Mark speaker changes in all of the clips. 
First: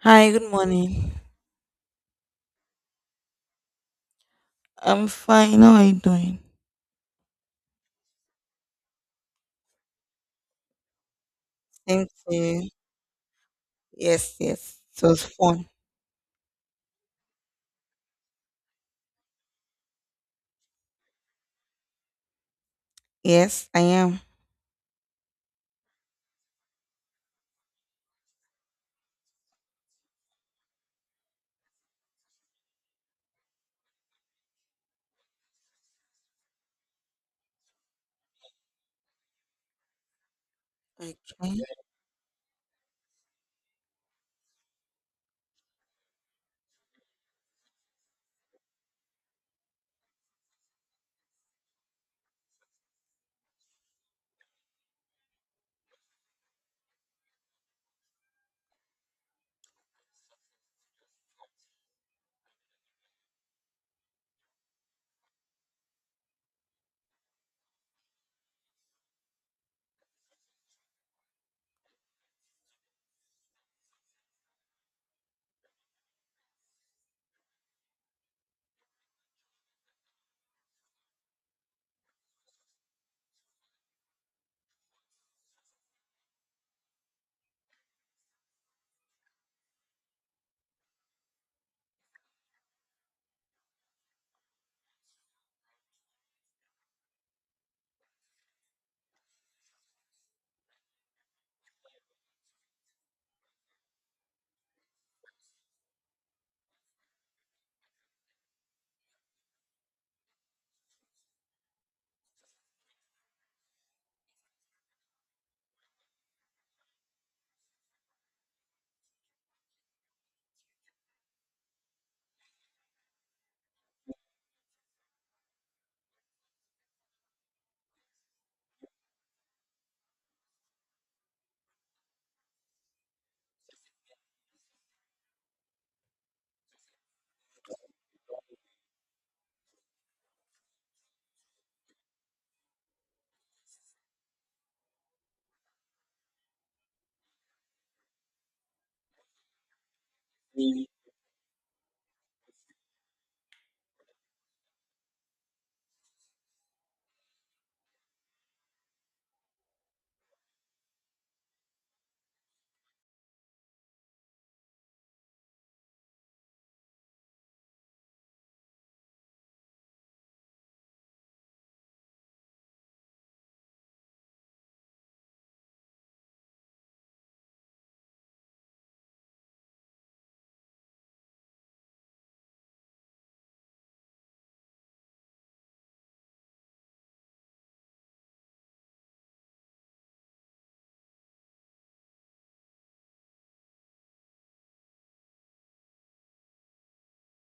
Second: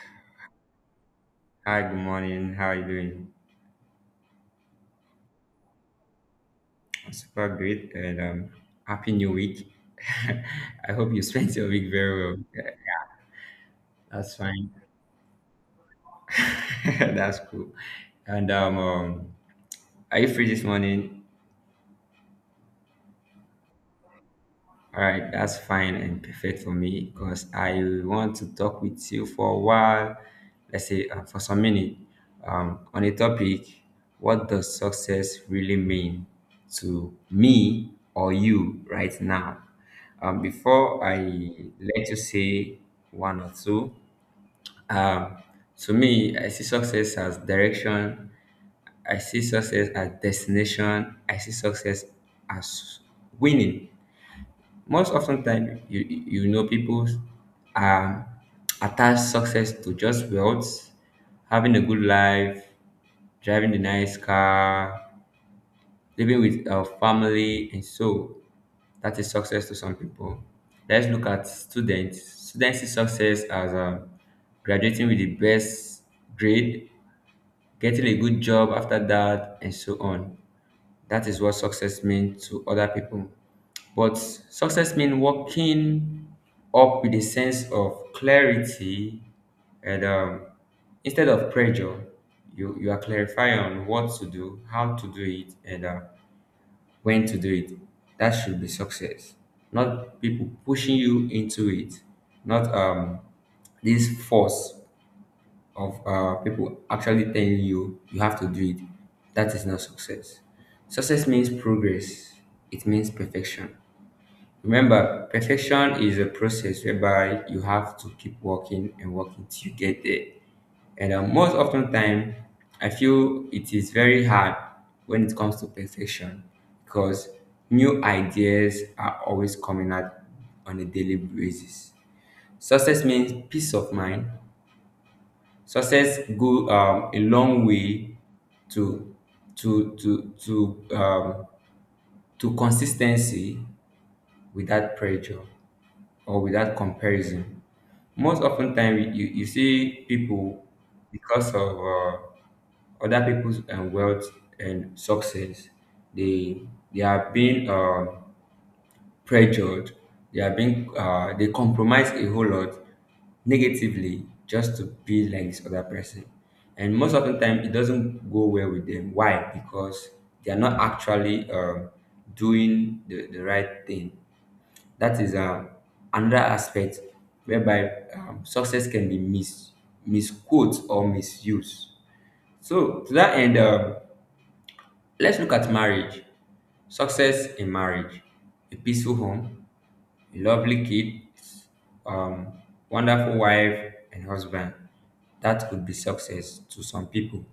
Speaker 1: Hi, good morning.
Speaker 2: Hi, good morning. How are you doing?
Speaker 1: I'm fine. How are you doing?
Speaker 2: I'm super great and happy new week. I hope you spent your week
Speaker 1: Thank
Speaker 2: very well.
Speaker 1: you.
Speaker 2: Yeah.
Speaker 1: Yes,
Speaker 2: That's fine.
Speaker 1: yes. It was fun.
Speaker 2: That's cool. And Are you free this morning?
Speaker 1: Yes, I am.
Speaker 2: All right, that's fine and perfect for me because I want to talk with you for a while, let's say for some minute, on a topic, what does success really mean to me or you right now? Before I
Speaker 1: Okay.
Speaker 2: let you say one or two, um, to me, I see success as direction. I see success as destination. I see success as winning. Most often time, you know people um, attach success to just wealth, having a good life, driving a nice car, living with our family, and so that is success to some people. Let's look at students. Students see success as graduating with the best grade, getting a good job after that, and so on. That is what success means to other people. But success means walking up with a sense of clarity and instead of pressure, you are clarifying on what to do, how to do it, and when to do it. That should be success, not people pushing you into it, not this force of people actually telling you you have to do it. That is not success. Success means progress. It means perfection. Remember, perfection is a process whereby you have to keep working and working till you get there. And most often time, I feel it is very hard when it comes to perfection because new ideas are always coming out on a daily basis. Success means peace of mind. Success go a long way to to to consistency without pressure or without comparison. Most often time you see people because of other people's wealth and success, they they are being pressured, they are being they compromise a whole lot negatively just to be like this other person, and most often time it doesn't go well with them. Why? Because they are not actually doing the right thing. That is another aspect whereby success can be misquote or misused. So, to that end, let's look at marriage. Success in marriage, a peaceful home, a lovely kids, um, wonderful wife and husband. That could be success to some people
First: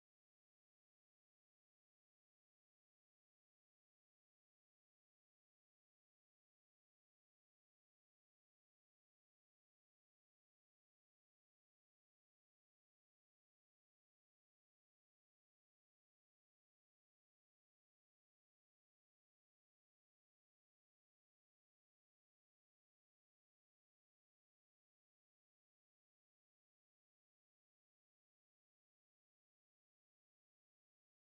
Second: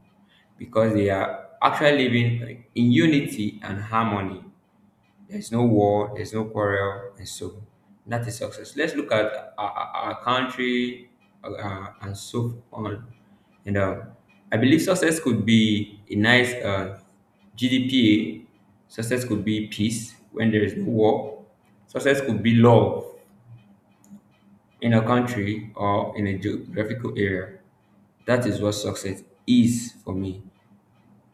Speaker 2: because they are actually living in unity and harmony. There's no war, there's no quarrel, and so that is success. Let's look at our country, and so on. And I believe success could be a nice GDP. Success could be peace when there is no war. Success could be love in a country or in a geographical area. That is what success is for me.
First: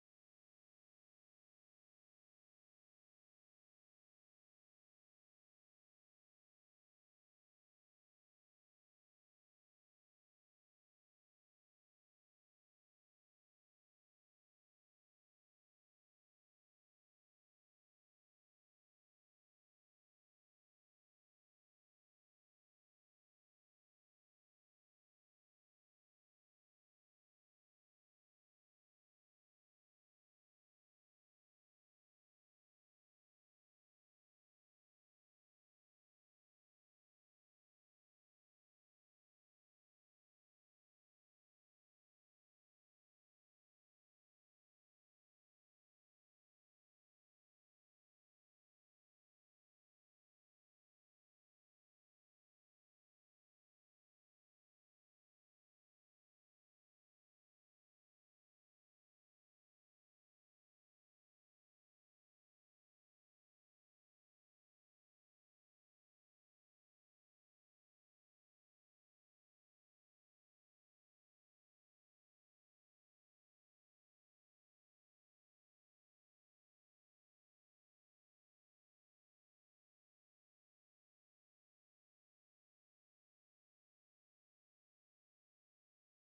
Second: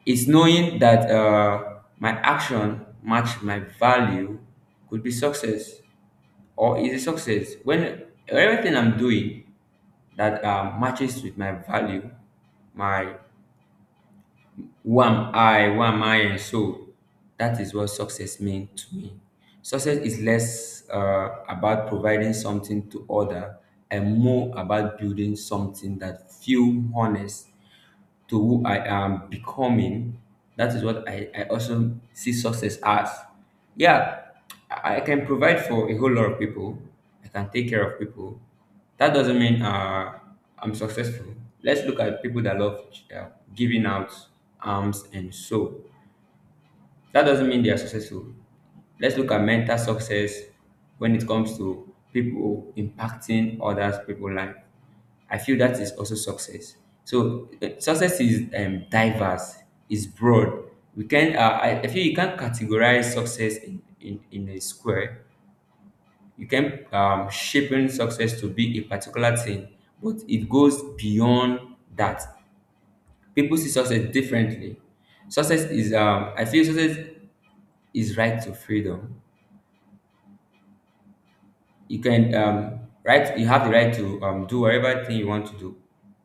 Speaker 2: It's knowing that my action match my value could be success, or is a success when everything I'm doing that matches with my value, my who am I, and so that is what success means to me. Success is less about providing something to other and more about building something that feel honest to who I am becoming. That is what I also see success as. Yeah, I can provide for a whole lot of people. I can take care of people. That doesn't mean I'm successful. Let's look at people that love uh, giving out arms and soul. That doesn't mean they are successful. Let's look at mental success when it comes to people impacting others people's life. I feel that is also success. So success is diverse, is broad. I feel you can't categorize success in a square. You can shaping success to be a particular thing, but it goes beyond that. People see success differently. I feel success is right to freedom. You have the right to do whatever thing you want to do,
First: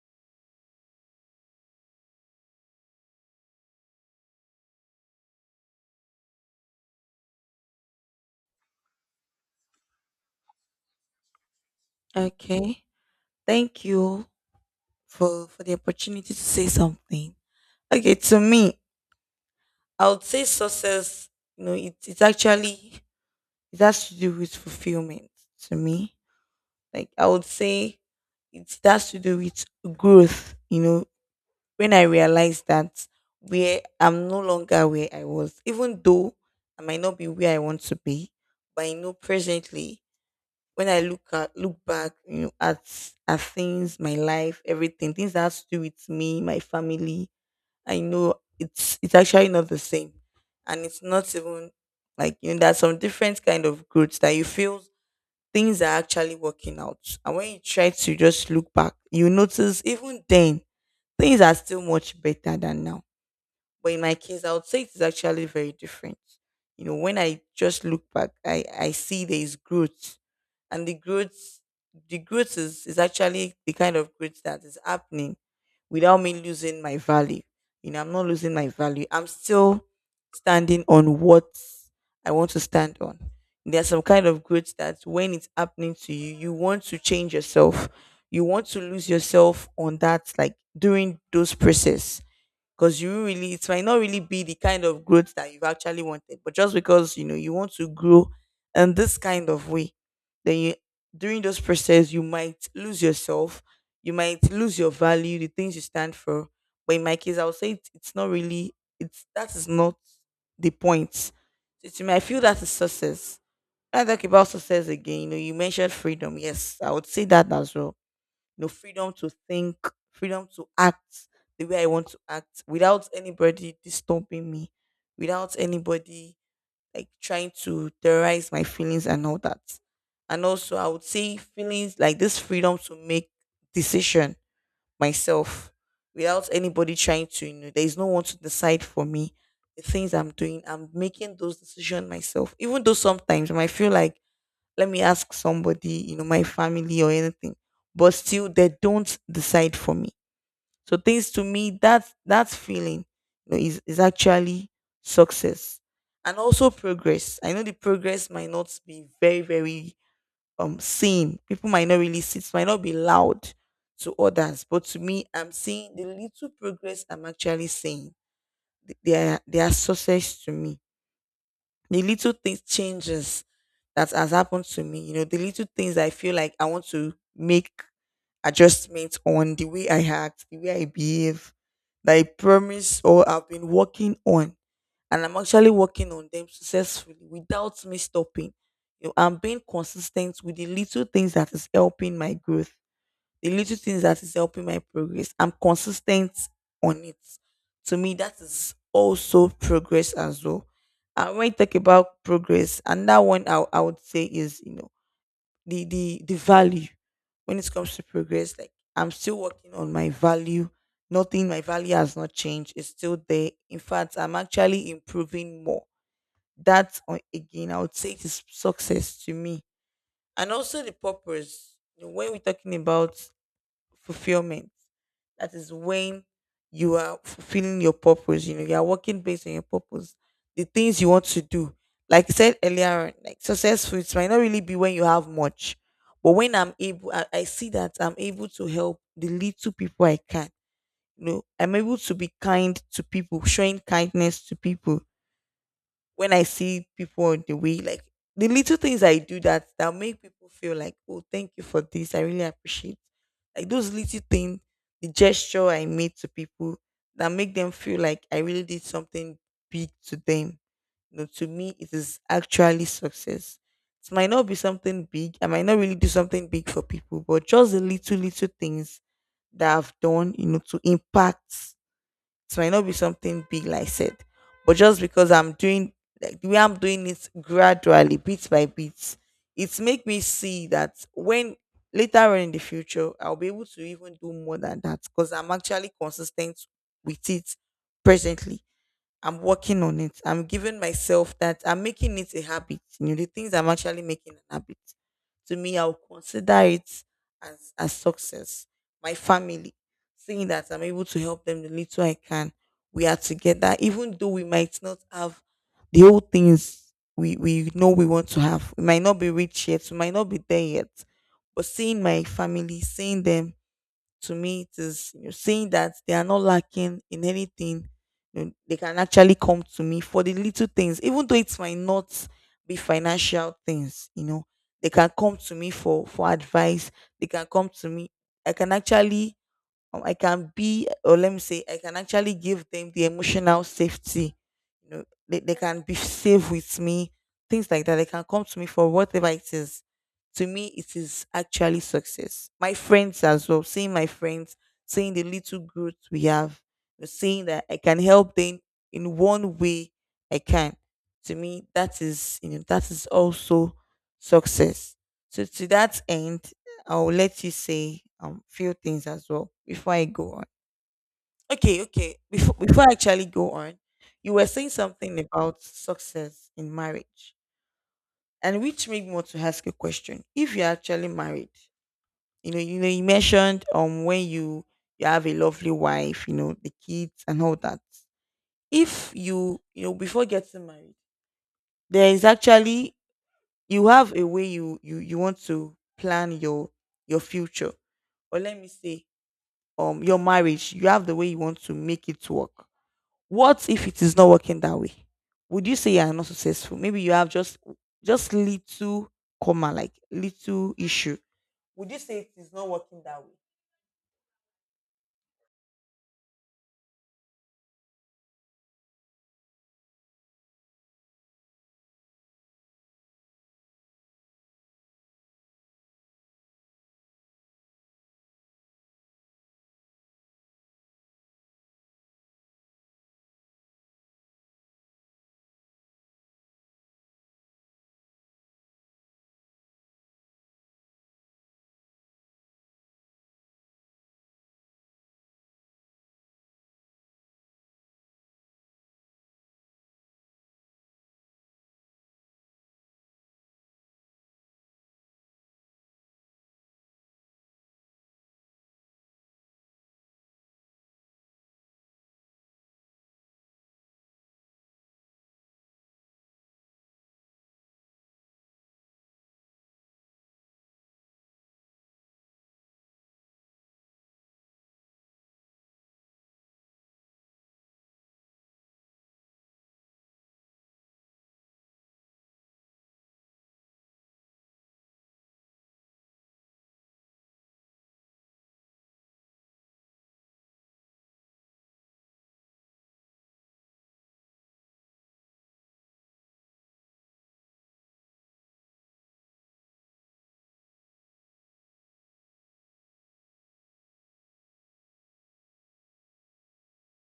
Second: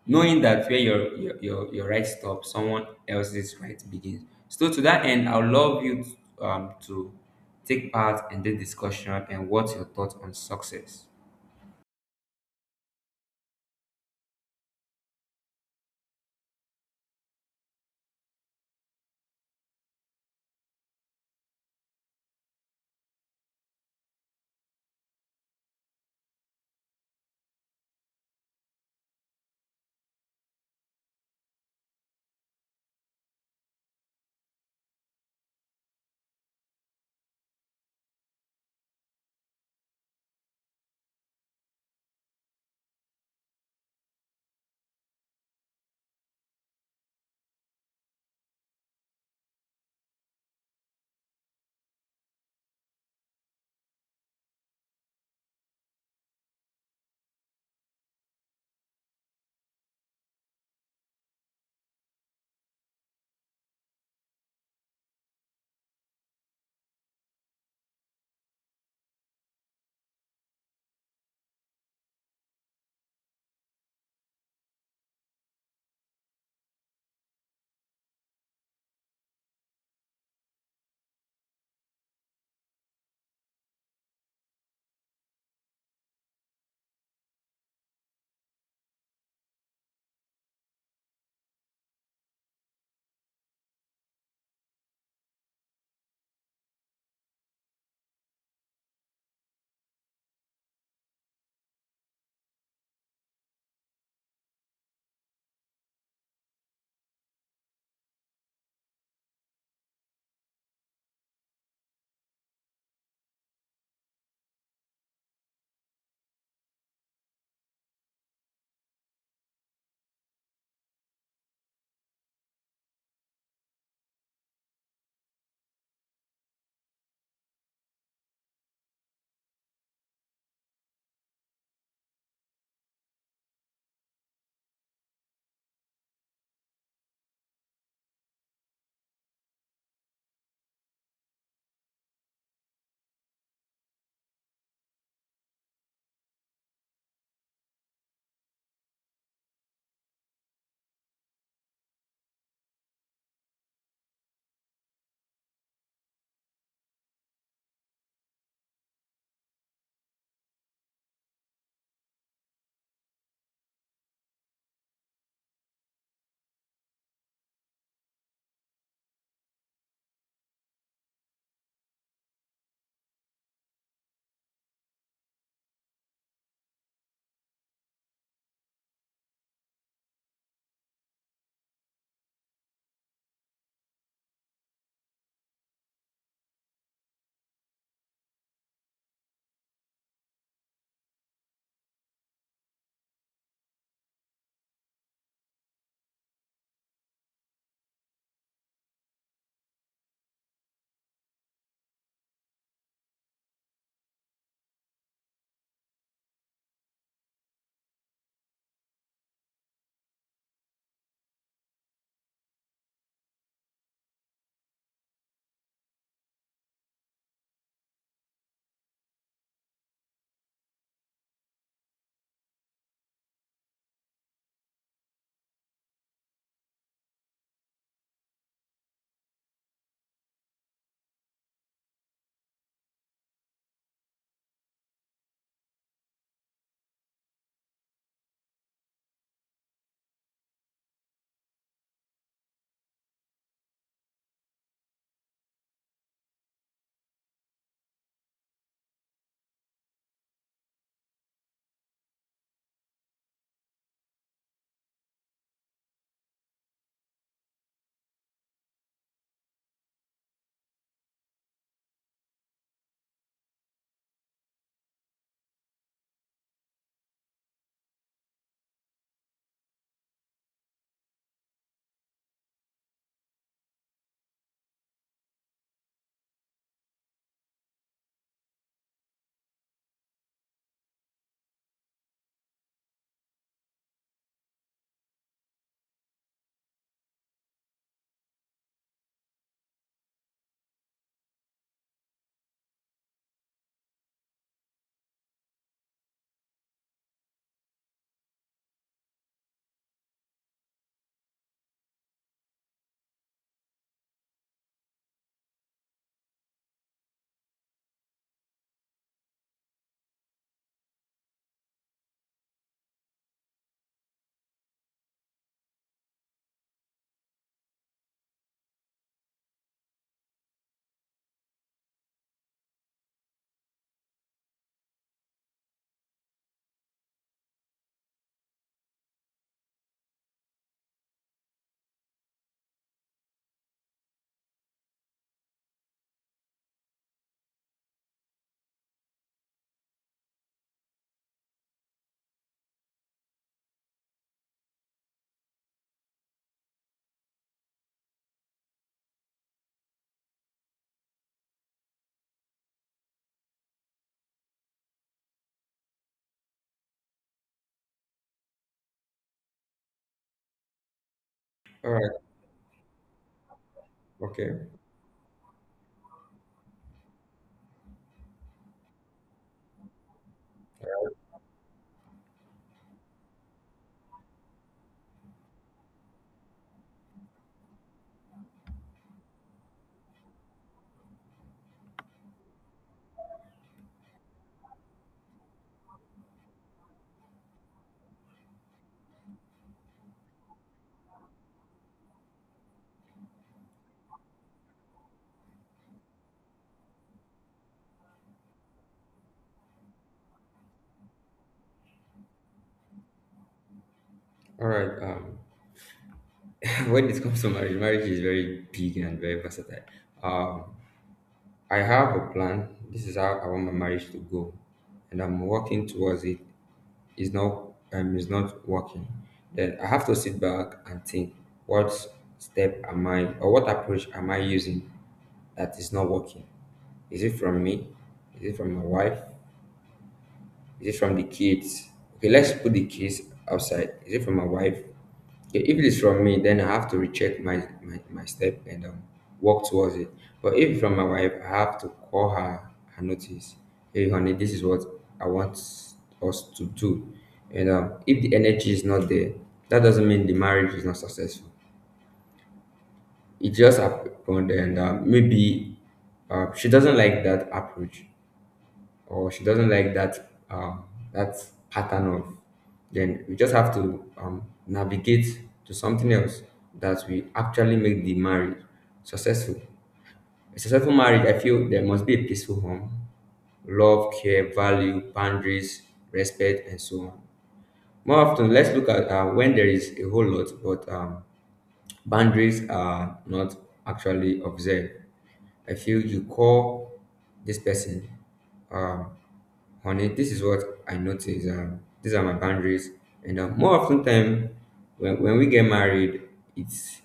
Speaker 2: knowing that where your right stops, someone else's right begins. So to that end, I would love you to take part in this discussion, and what's your thoughts on success.
Speaker 1: Okay. Thank you for the opportunity to say something. Okay, to me, I would say success, it's actually it has to do with fulfillment to me. Like I would say it has to do with growth, you know, when I realized that where I'm no longer where I was, even though I might not be where I want to be, but I know presently when I look at look back, you know, at things, my life, everything, things that has to do with me, my family, I know it's actually not the same, and it's not even like you know there's some different kind of growth that you feel things are actually working out, and when you try to just look back, you notice even then things are still much better than now. But in my case, I would say it's actually very different. You know, when I just look back, I see there is growth. And the growth is actually the kind of growth that is happening without me losing my value. You know, I'm not losing my value. I'm still standing on what I want to stand on. There's some kind of growth that when it's happening to you, you want to change yourself. You want to lose yourself on that, like during those process because you really it might not really be the kind of growth that you've actually wanted, but just because you know you want to grow in this kind of way, then you during this process you might lose yourself, you might lose your value, the things you stand for. But in my case, I would say it's not really, it's that is not the point. So to I feel that is success. When I talk about success again, you know, you mentioned freedom. Yes, I would say that as well. You know, freedom to think, freedom to act the way I want to act without anybody disturbing me, without anybody like trying to terrorize my feelings and all that. And also, I would say feelings like this freedom to make decision myself without anybody trying to, you know, there is no one to decide for me the things I'm doing. I'm making those decisions myself, even though sometimes I might feel like let me ask somebody, you know, my family or anything. But still they don't decide for me. So things to me that that feeling you know, is actually success. And also progress. I know the progress might not be very seen. People might not really see, it might not be loud to others. But to me, I'm seeing the little progress I'm actually seeing. They are success to me, the little things changes that has happened to me, you know, the little things I feel like I want to make adjustments on the way I act, the way I behave that I promise or I've been working on, and I'm actually working on them successfully without me stopping. You know, I'm being consistent with the little things that is helping my growth, the little things that is helping my progress. I'm consistent on it. To me, that is also progress as well. And when you talk about progress, another one I would say is, you know, the value when it comes to progress. Like I'm still working on my value. Nothing, my value has not changed. It's still there. In fact, I'm actually improving more. That again, I would say it is success to me. And also the purpose. You know, when we're talking about fulfillment. That is when you are fulfilling your purpose. You know, you are working based on your purpose, the things you want to do. Like I said earlier, on, like successful, it might not really be when you have much, but when I'm able, I see that I'm able to help the little people I can. You know, I'm able to be kind to people, showing kindness to people when I see people on the way, like the little things I do that that make people feel like, oh, thank you for this. I really appreciate. Like those little things, the gesture I made to people that make them feel like I really did something big to them. You know, to me, it is actually success. It might not be something big. I might not really do something big for people, but just the little little things that I've done, you know, to impact so it might not be something big, like I said, but just because I'm doing like the way I'm doing it gradually, bit by bit, it's make me see that when later on in the future I'll be able to even do more than that because I'm actually consistent with it presently. I'm working on it. I'm giving myself that I'm making it a habit. You know, the things I'm actually making an habit. To me, I'll consider it as a success. My family, seeing that I'm able to help them the little I can. We are together, even though we might not have the whole things we know we want to have. We might not be rich yet, we might not be there yet. But seeing my family, seeing them, to me it is, you know, saying that they are not lacking in anything, you know, they can actually come to me for the little things, even though it might not be financial things, you know, they can come to me for advice, they can come to me, I can actually I can be, or let me say, I can actually give them the emotional safety. You know, they can be safe with me, things like that. They can come to me for whatever it is. To me, it is actually success. My friends as well, seeing my friends, seeing the little growth we have, you know, seeing that I can help them in one way I can. To me, that is, you know, that is also success. So to that end, I'll let you say few things as well before I go on. Okay,
Speaker 2: All right.
Speaker 1: okay. Before I actually go on, you were
Speaker 2: Okay.
Speaker 1: saying something about success in marriage, and which made me want to ask a question. If you're actually married, you know, you mentioned when you have a lovely wife, you know, the kids and all that. If you you know before getting married, there is actually you have a way you you want to plan your future, or let me say your marriage, you have the way you want to make it work. What if it is not working that way? Would you say you are not successful? Maybe you have just little comma like little issue. Would you say it is not working that way?
Speaker 2: All right. When it comes to marriage, marriage is very big and very versatile. Um, I have a plan. This is how I want my marriage to go, and I'm working towards it. Is not is not working, then I have to sit back and think what step am I, or what approach am I using that is not working? Is it from me? Is it from my wife? Is it from the kids? Okay, let's put the kids outside. Is it from my wife? Okay, if it is from me, then I have to recheck my step and walk towards it. But if it's from my wife, I have to call her and notice. Hey, honey, this is what I want us to do. And if the energy is not there, that doesn't mean the marriage is not successful. It just happened, and maybe she doesn't like that approach, or she doesn't like that pattern of, then we just have to navigate to something else that we actually make the marriage successful. A successful marriage, I feel there must be a peaceful home, love, care, value, boundaries, respect, and so on. More often, let's look at when there is a whole lot, but boundaries are not actually observed. I feel you call this person, um, honey, this is what I notice. These are my boundaries. And more often time, when we get married, it's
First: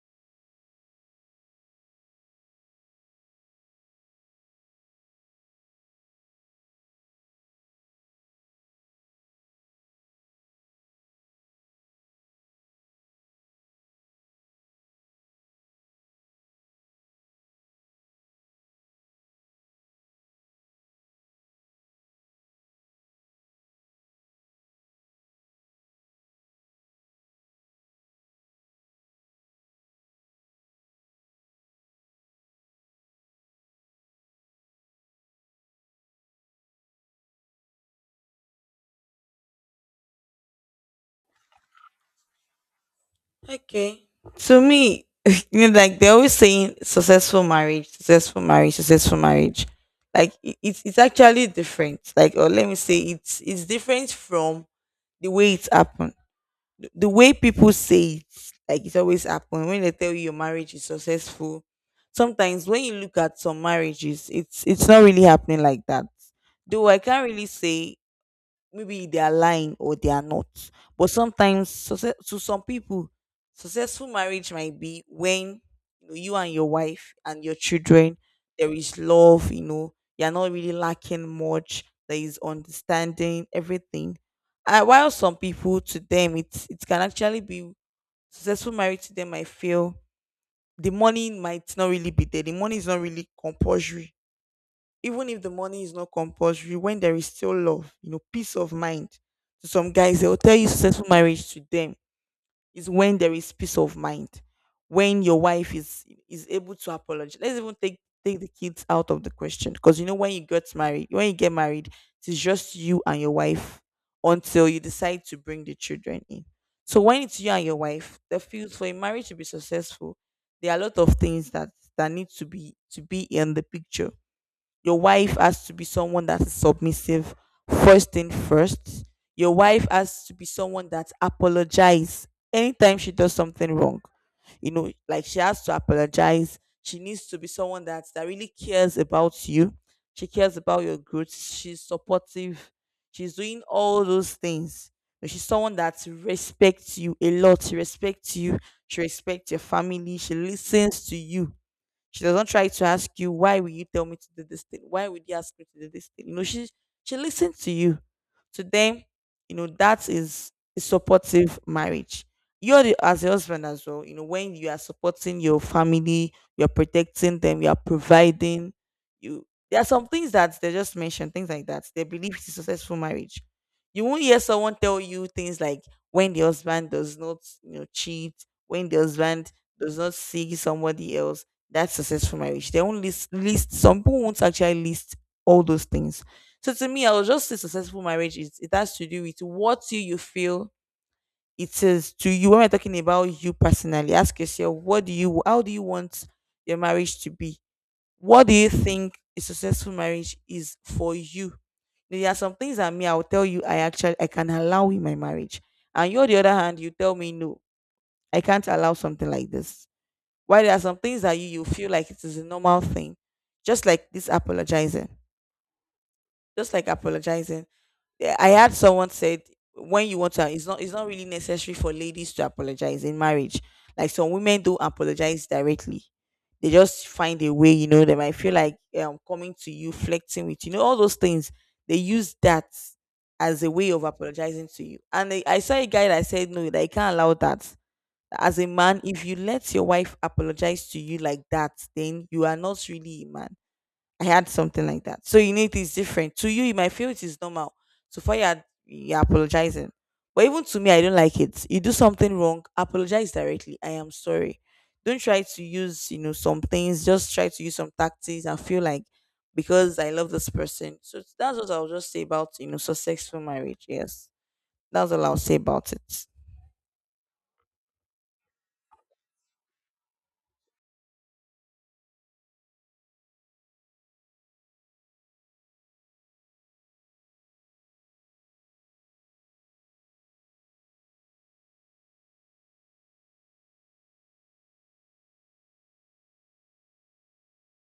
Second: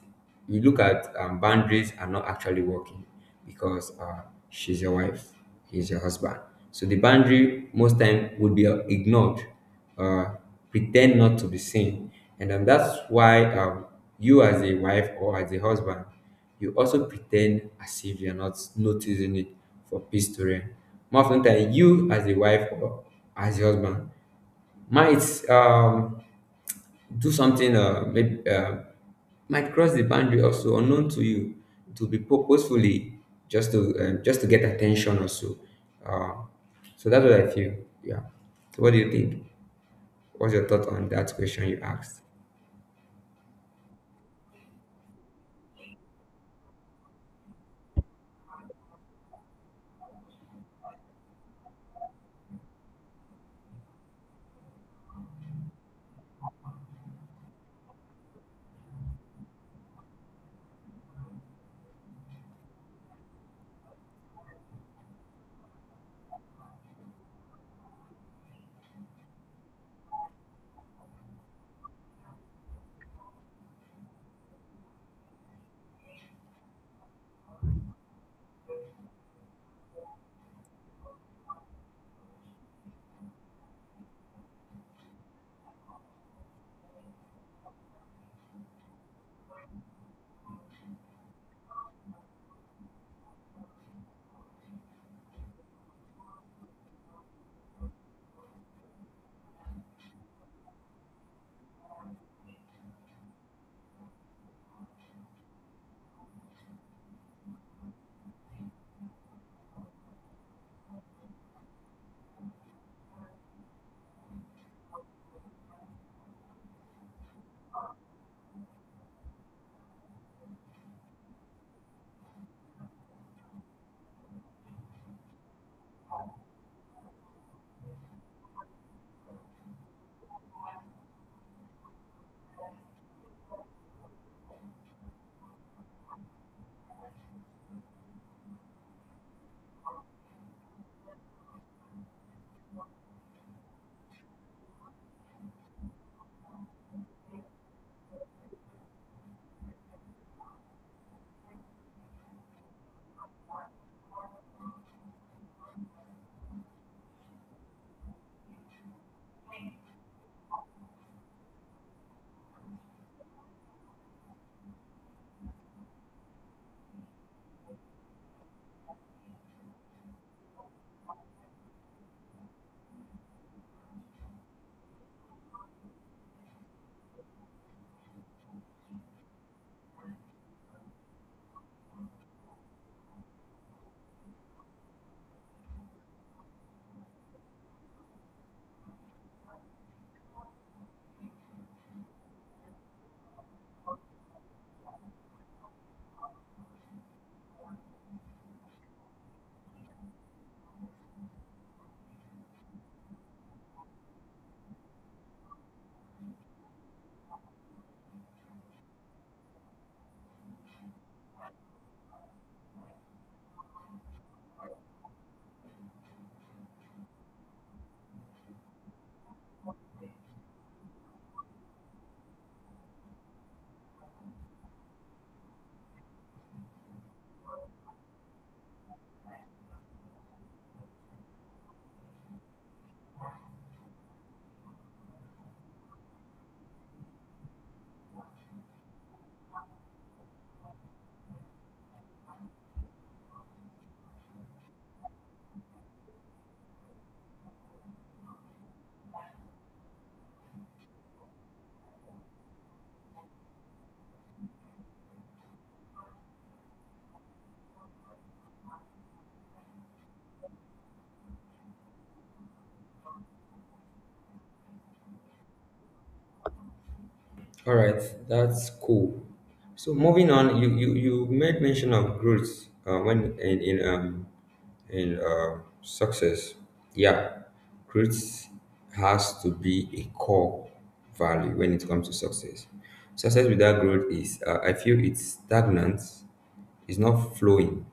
Speaker 2: we look at boundaries are not actually working because she's your wife, he's your husband. So the boundary most time would be ignored, uh, pretend not to be seen. And that's why you, as a wife or as a husband, you also pretend as if you're not noticing it for peace to reign. More often than not, you, as a wife or as a husband, might do something, might cross the boundary also unknown to you to be purposefully just to get attention also. Uh, so that's what I feel. Yeah. So what do you think? What's your thought on that question you asked?
Speaker 1: Okay. To me, you know, like they're always saying successful marriage, successful marriage, successful marriage. Like it's actually different. Like, or let me say it's different from the way it happened. The way people say it, like it always happen when they tell you your marriage is successful. Sometimes when you look at some marriages, it's not really happening like that. Though I can't really say maybe they are lying or they are not. But sometimes, success, to some people, successful marriage might be when you, know, you and your wife and your children there is love. You know, you're not really lacking much. There is understanding, everything. While some people, to them, it's it can actually be successful marriage. To them, I feel the money might not really be there. The money is not really compulsory. Even if the money is not compulsory, when there is still love, you know, peace of mind. To some guys, they will tell you successful marriage to them is when there is peace of mind, when your wife is able to apologize. Let's even take take the kids out of the question because you know when you get married, it's just you and your wife until you decide to bring the children in. So when it's you and your wife, the field for a marriage to be successful, there are a lot of things that that need to be in the picture. Your wife has to be someone that is submissive, first thing first. Your wife has to be someone that apologizes anytime she does something wrong. You know, like she has to apologize. She needs to be someone that that really cares about you. She cares about your goods. She's supportive. She's doing all those things. And she's someone that respects you a lot. She respects you. She respects your family. She listens to you. She doesn't try to ask you, "Why will you tell me to do this thing? Why would you ask me to do this thing?" You know, she listens to you, to them. You know, that is a supportive marriage. You're the, as a husband as well, you know, when you are supporting your family, you're protecting them, you're providing. You there are some things that they just mentioned, things like that they believe it's a successful marriage. You won't hear someone tell you things like when the husband does not, you know, cheat, when the husband does not see somebody else, that's successful marriage. They won't list some people won't actually list all those things. So to me, I will just say successful marriage is it has to do with what you feel it is to you. When we're talking about you personally, ask yourself what do you how do you want your marriage to be? What do you think a successful marriage is for you? There are some things that me I will tell you I actually I can allow in my marriage, and you on the other hand you tell me no, I can't allow something like this. Why there are some things that you feel like it is a normal thing, just like this apologizing, just like apologizing. Yeah, I had someone said when you want to, it's not really necessary for ladies to apologize in marriage. Like some women do apologize directly. They just find a way, you know. They might feel like coming to you, flirting with you, know, all those things. They use that as a way of apologizing to you. And I saw a guy that said, no, that I can't allow that. As a man, if you let your wife apologize to you like that, then you are not really a man. I had something like that. So you know it is different. To you, you might feel it is normal. So far, you're apologizing. But even to me, I don't like it. You do something wrong, apologize directly. I am sorry. Don't try to use, you know, some things. Just try to use some tactics and feel like because I love this person. So that's what I'll just say about, you know, successful marriage. Yes. That's all I'll say about it.
Speaker 2: All right, that's cool. So moving on, you made mention of growth when in success. Yeah, growth has to be a core value when it comes to success. Success without growth is, I feel, it's stagnant. It's not flowing.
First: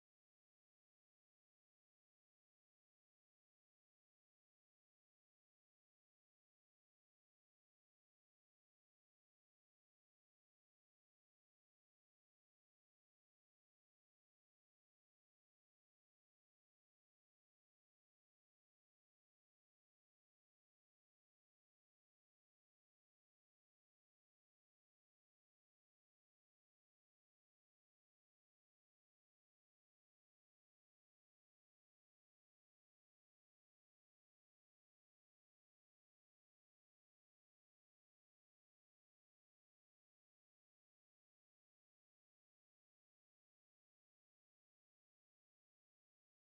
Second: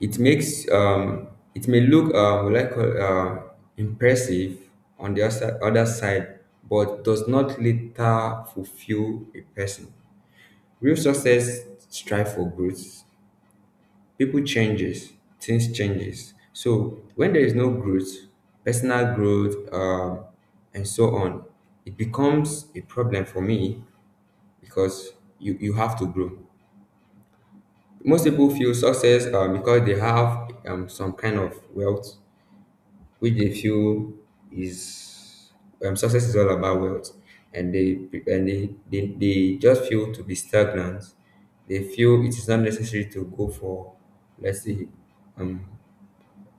Speaker 2: It makes um, it may look impressive on the other side, but does not later fulfill a person. Real success strive for growth. People changes, things changes. So when there is no growth, personal growth, and so on, it becomes a problem for me because you have to grow. Most people feel success because they have some kind of wealth which they feel is success is all about wealth, and they and they just feel to be stagnant. They feel it is not necessary to go for, let's say,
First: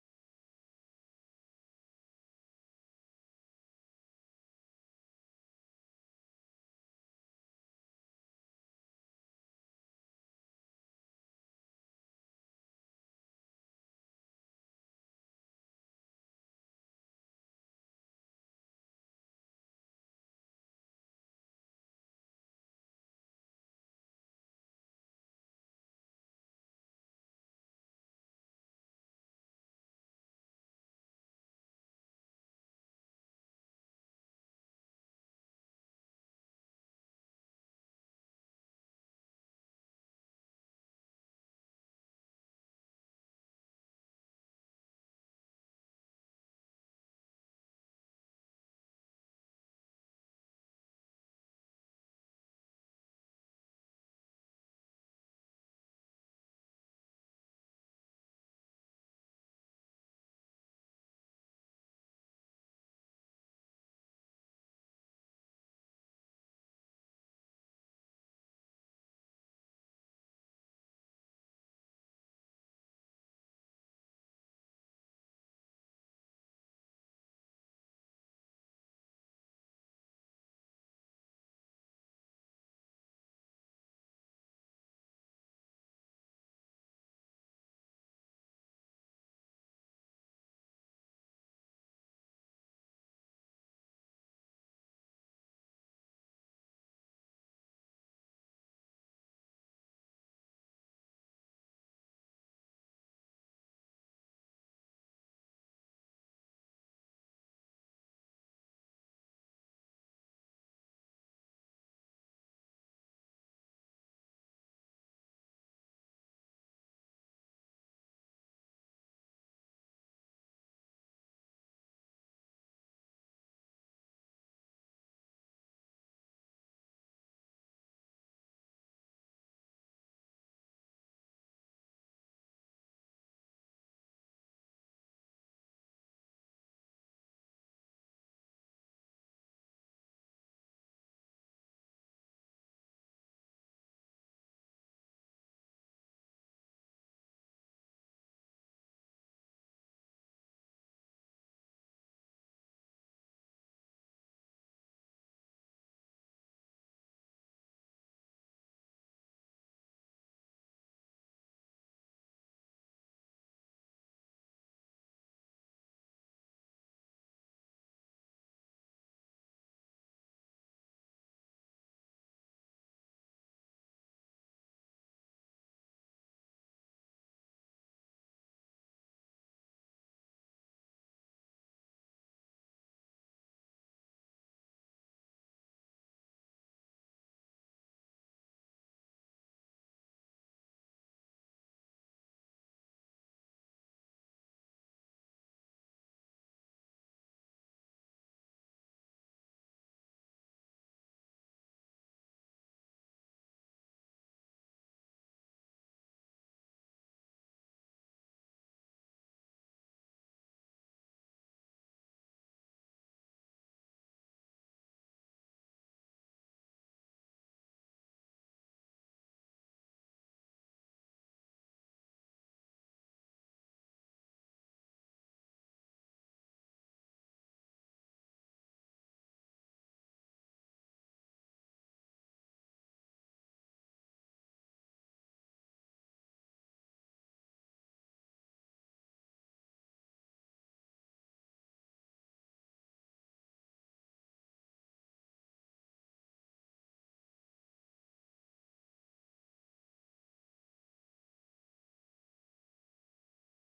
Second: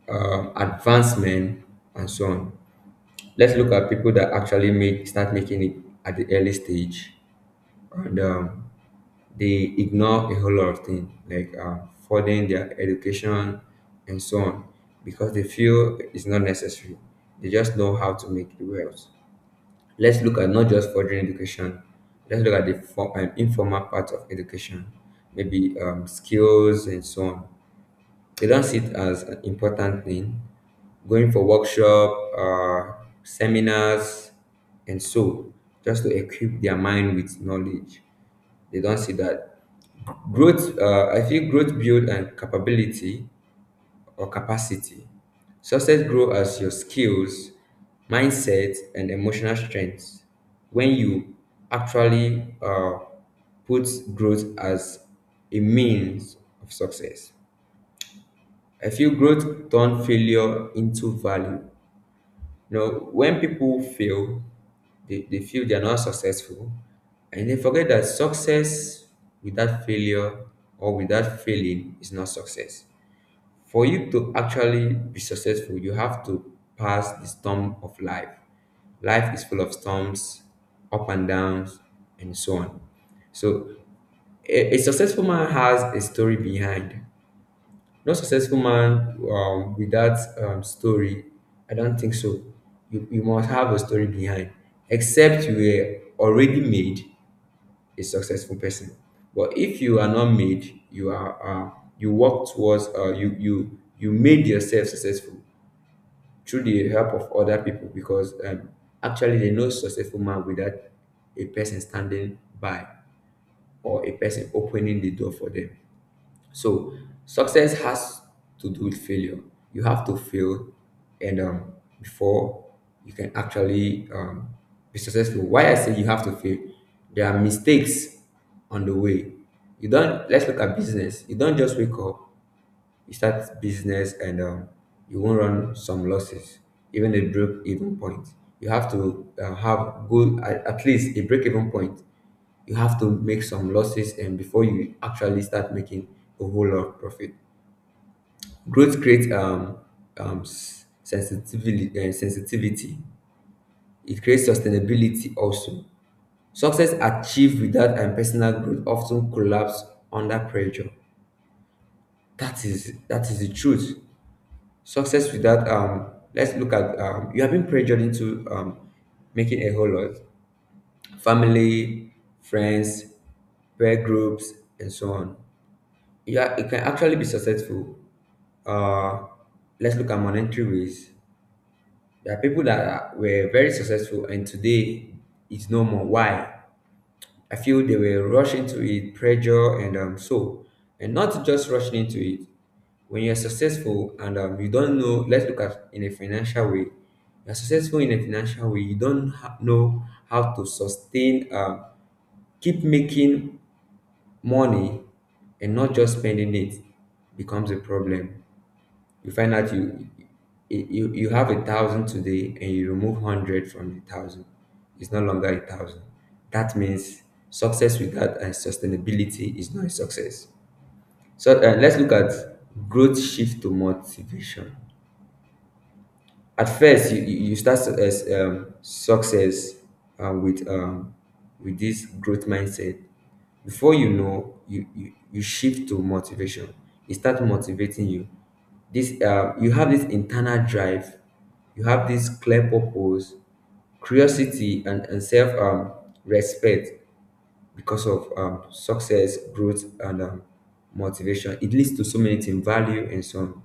Speaker 2: advancement and so on. Let's look at people that actually make start making it at the early stage and they ignore a whole lot of things like funding their education and so on because they feel it's not necessary. They just know how to make the wealth. Let's look at not just furthering education. Let's look at the informal part of education, maybe skills and so on. They don't see it as an important thing. Going for workshop, seminars, and so, just to equip their mind with knowledge. They don't see that. Growth, I feel growth build and capability or capacity. Success grow as your skills, mindset, and emotional strength. When you actually put growth as a means of success, I feel growth turn failure into value. You know, when people fail, they feel they are not successful, and they forget that success without failure or without failing is not success. For you to actually be successful, you have to pass the storm of life. Life is full of storms, up and downs, and so on. So, a successful man has a story behind. No successful man with that story. I don't think so. You must have a story behind, except you were already made a successful person. But if you are not made, you are uh, you work towards you made yourself successful through the help of other people because actually there no successful man without a person standing by or a person opening the door for them. So success has to do with failure. You have to fail, and before you can actually be successful. Why I say you have to fail, there are mistakes on the way. You don't. Let's look at business. You don't just wake up, you start business, and you won't run some losses, even a break even point. You have to have good at least a break even point. You have to make some losses and before you actually start making a whole lot of profit. Growth creates sensitivity, sensitivity. It creates sustainability also. Success achieved without and personal growth often collapse under pressure. That is the truth. Success without, let's look at, you have been pressured into making a whole lot, family, friends, peer groups, and so on. Yeah, it can actually be successful. Uh, let's look at monetary ways. There are people that are, were very successful and today it's no more. Why? I feel they were rushing to it, pressure, and not just rushing into it. When you're successful and you don't know, let's look at in a financial way. You're successful in a financial way. You don't know how to sustain, keep making money, and not just spending it becomes a problem. You find out you have a thousand today and you remove hundred from the thousand, it's no longer a thousand. That means success without and sustainability is not a success. So let's look at growth shift to motivation. At first you start as success, with with this growth mindset. Before you know, you shift to motivation. It start motivating you. This, you have this internal drive, you have this clear purpose, curiosity, and self, respect. Because of success, growth, and motivation, it leads to so many things, value and so on.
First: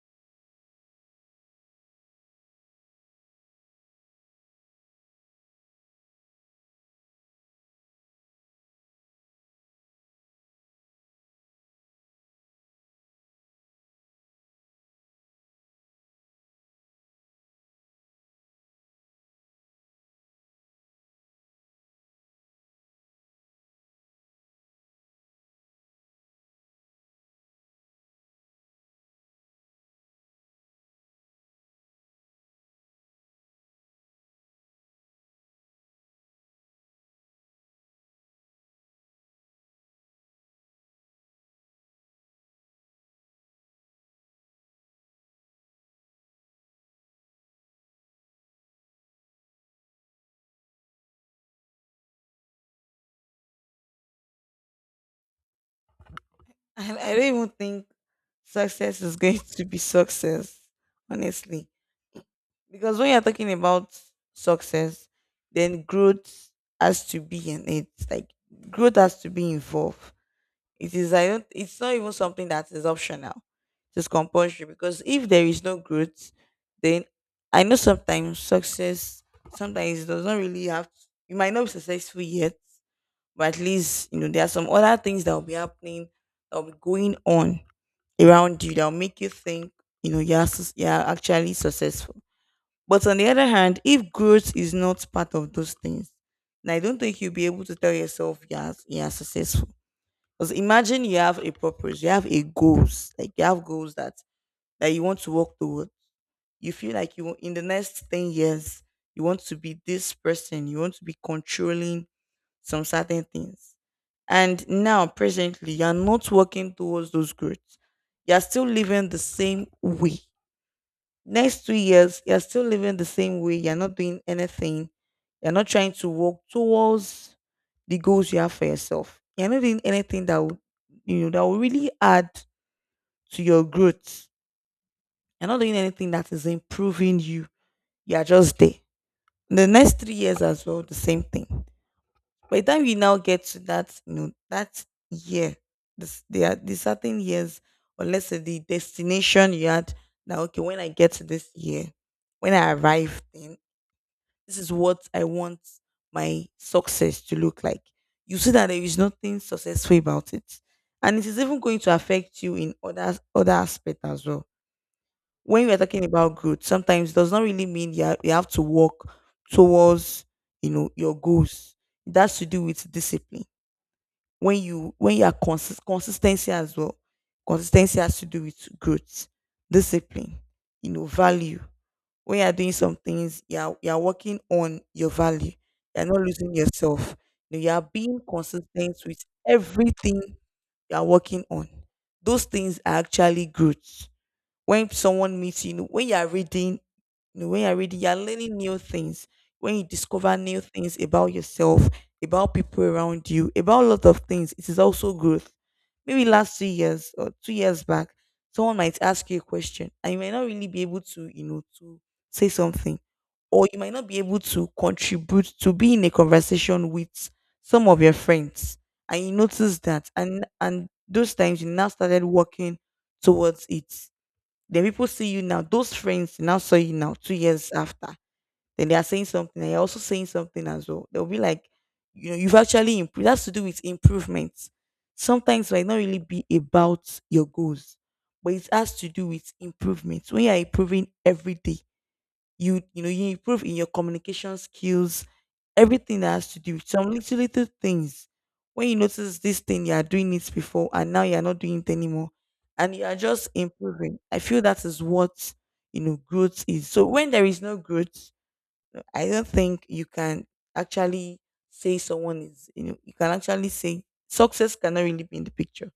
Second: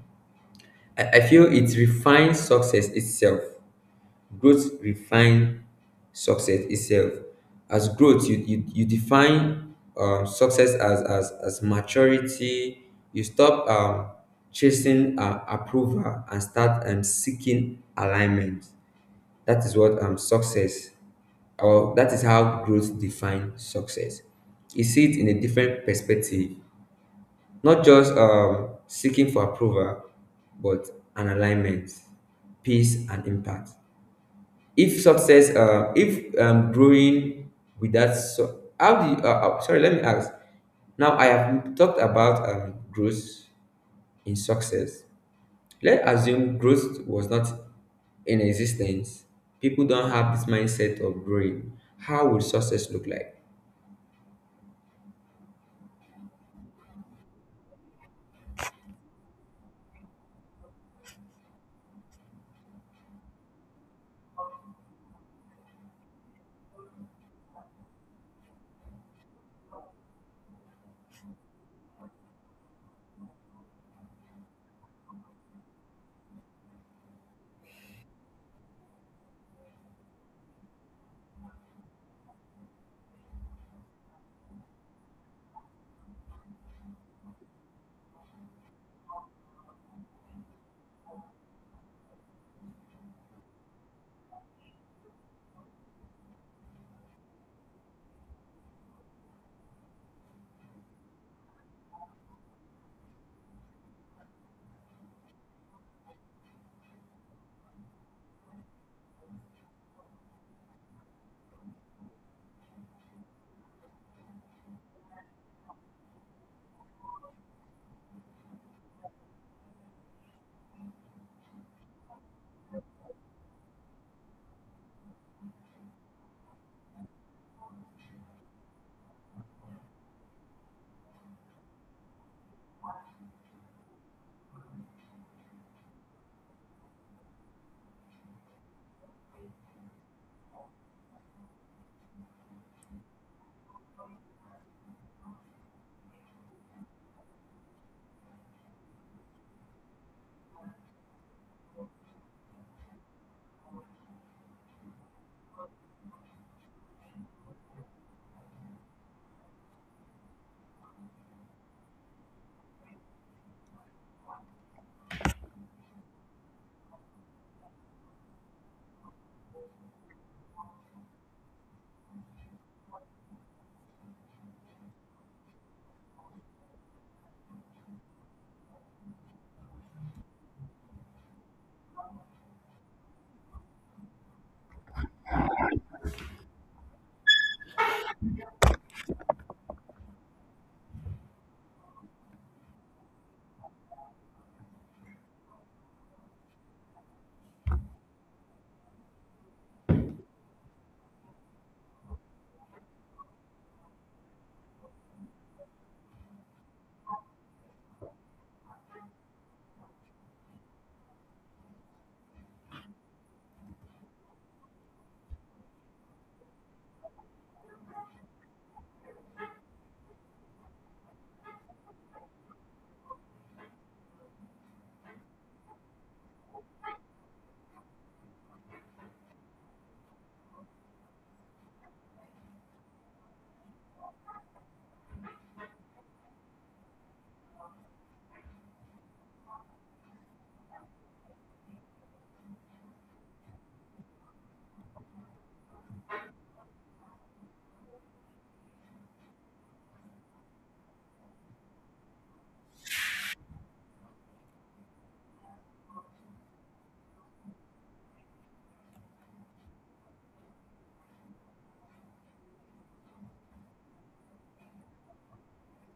Speaker 2: I feel it refines success itself. Growth refine success itself. As growth, you define success as, as maturity. You stop chasing approval and start seeking alignment. That is what success, or that is how growth defines success. You see it in a different perspective, not just seeking for approval, but an alignment, peace, and impact. If success, if growing without, so how do you, sorry, let me ask. Now I have talked about growth in success. Let's assume growth was not in existence, people don't have this mindset of growing, how would success look like?
Speaker 1: I don't even think success is going to be success, honestly. Because when you're talking about success, then growth has to be in it. Like growth has to be involved. It is I don't it's not even something that is optional. It's compulsory, because if there is no growth, then I know sometimes success sometimes it does not really have. You might not be successful yet, but at least you know there are some other things that will be happening, that will be going on around you that will make you think, you know, you're actually successful. But on the other hand, if growth is not part of those things, then I don't think you'll be able to tell yourself you are successful. Because imagine you have a purpose, you have a goals, like you have goals that that you want to work toward. You feel like you want- in the next 10 years you want to be this person, you want to be controlling some certain things, and now presently you are not working towards those goals. You are still living the same way. Next 2 years, you're still living the same way. You're not doing anything. You're not trying to work towards the goals you have for yourself. You're not doing anything that will, you know that will really add to your growth. You're not doing anything that is improving you. You are just there. The next 3 years as well, the same thing. By the time you now get to that, you know, that year, this there are the certain years, or let's say the destination you had. Now, okay, when I get to this year, when I arrive, then this is what I want my success to look like. You see that there is nothing successful about it. And it is even going to affect you in other other aspects as well. When we are talking about growth, sometimes it does not really mean you, are, you have to work towards, you know, your goals. It has to do with discipline. When you are consistency as well. Consistency has to do with growth, discipline, you know, value. When you're doing some things, you're working on your value. You're not losing yourself. You know, you're being consistent with everything you're working on. Those things are actually growth. When someone meets you, you know, when you are reading, you know, when you are reading, you are learning new things. When you discover new things about yourself, about people around you, about a lot of things, it is also growth. Maybe last 2 years or 2 years back, someone might ask you a question, and you might not really be able to, you know, to say something, or you might not be able to contribute to be in a conversation with some of your friends, and you notice that, and those times you now started working towards it. Then people see you now. Those friends now saw you now 2 years after. Then they are saying something, and you're also saying something as well. They'll be like, you know, you've actually improved. That's to do with improvements. Sometimes it might not really be about your goals, but it has to do with improvements. When you are improving every day, you know you improve in your communication skills, everything that has to do with some little little things. When you notice this thing, you are doing it before, and now you are not doing it anymore, and you are just improving. I feel that is what, you know, growth is. So when there is no growth, I don't think you can actually say someone is you know you can actually say success cannot really be in the picture.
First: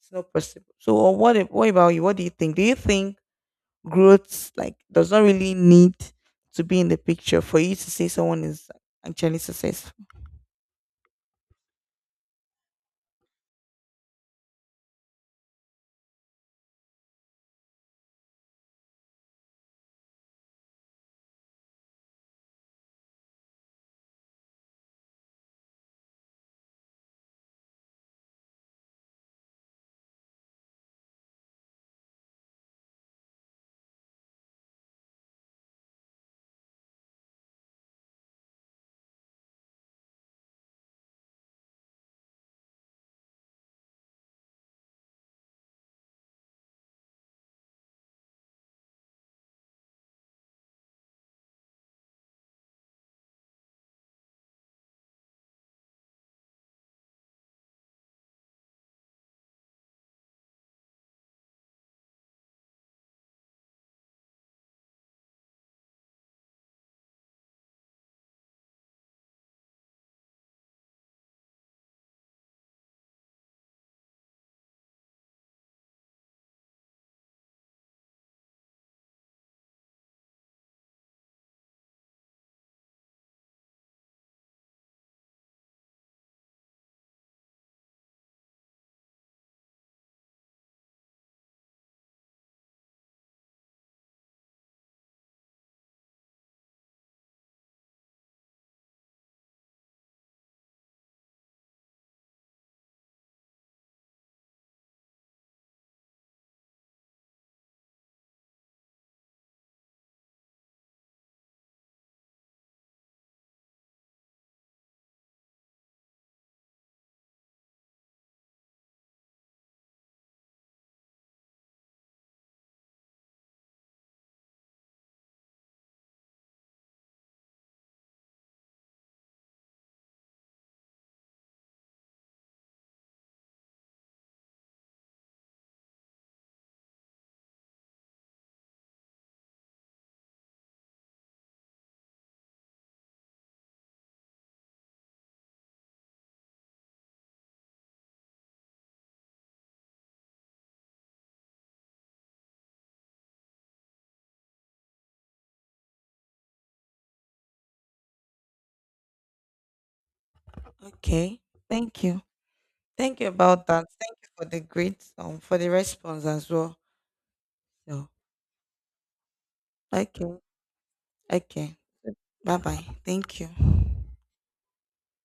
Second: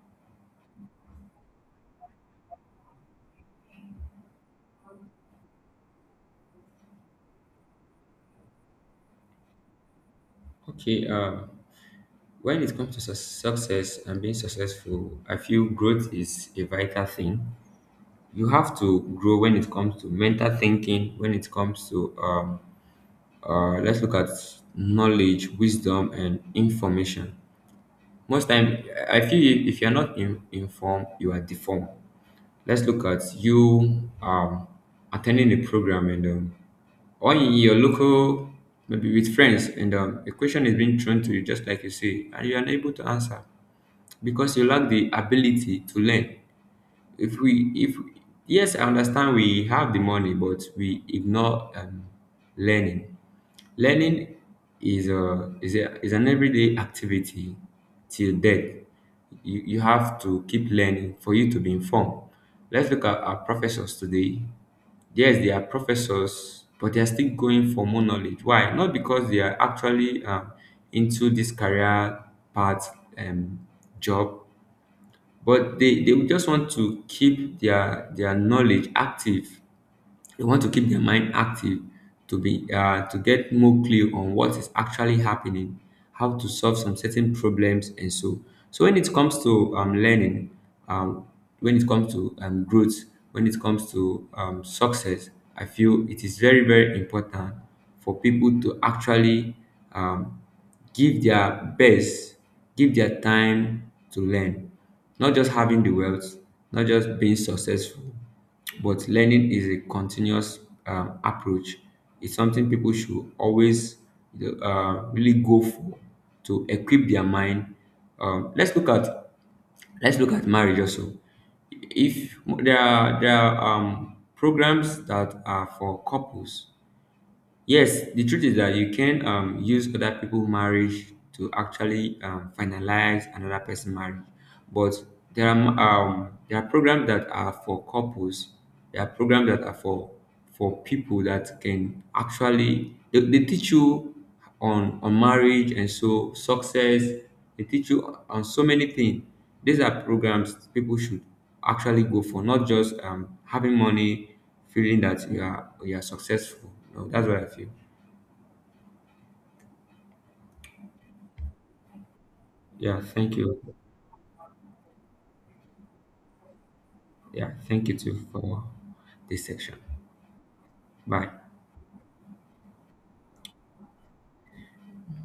Speaker 1: It's not possible. So what about you? What do you think? Do you think growth like does not really need to be in the picture for you to say someone is actually successful?
Speaker 2: Okay, when it comes to success and being successful, I feel growth is a vital thing. You have to grow when it comes to mental thinking, when it comes to let's look at knowledge, wisdom, and information. Most time, I feel if you're not in, informed, you are deformed. Let's look at you, attending a program, and or in your local, maybe with friends, and a question is being thrown to you, just like you say, and you're unable to answer because you lack the ability to learn. If we if yes, I understand we have the money but we ignore learning. Learning is a is an everyday activity till death. You have to keep learning for you to be informed. Let's look at our professors today. Yes, they are professors but they are still going for more knowledge. Why? Not because they are actually into this career path, um, job, but they just want to keep their knowledge active. They want to keep their mind active, to be to get more clear on what is actually happening, how to solve some certain problems and so. So when it comes to learning, um, when it comes to growth, when it comes to success, I feel it is very very important for people to actually, um, give their best, give their time to learn, not just having the wealth, not just being successful. But learning is a continuous approach. It's something people should always, you know, really go for, to equip their mind. Um, let's look at let's look at marriage also. If there are, there are programs that are for couples. Yes, the truth is that you can use other people's marriage to actually finalize another person's marriage. But there are, there are programs that are for couples. There are programs that are for people that can actually, they teach you on marriage and so success. They teach you on so many things. These are programs people should actually go for, not just having money, feeling that you are successful. No, that's what I feel.
Speaker 1: Okay, thank you.
Speaker 2: Yeah,
Speaker 1: Thank you
Speaker 2: thank you.
Speaker 1: about that. Thank you for the great for the response as well.
Speaker 2: Yeah, thank you
Speaker 1: So
Speaker 2: too for this section.
Speaker 1: okay,
Speaker 2: Bye.
Speaker 1: okay. Bye bye. Thank you.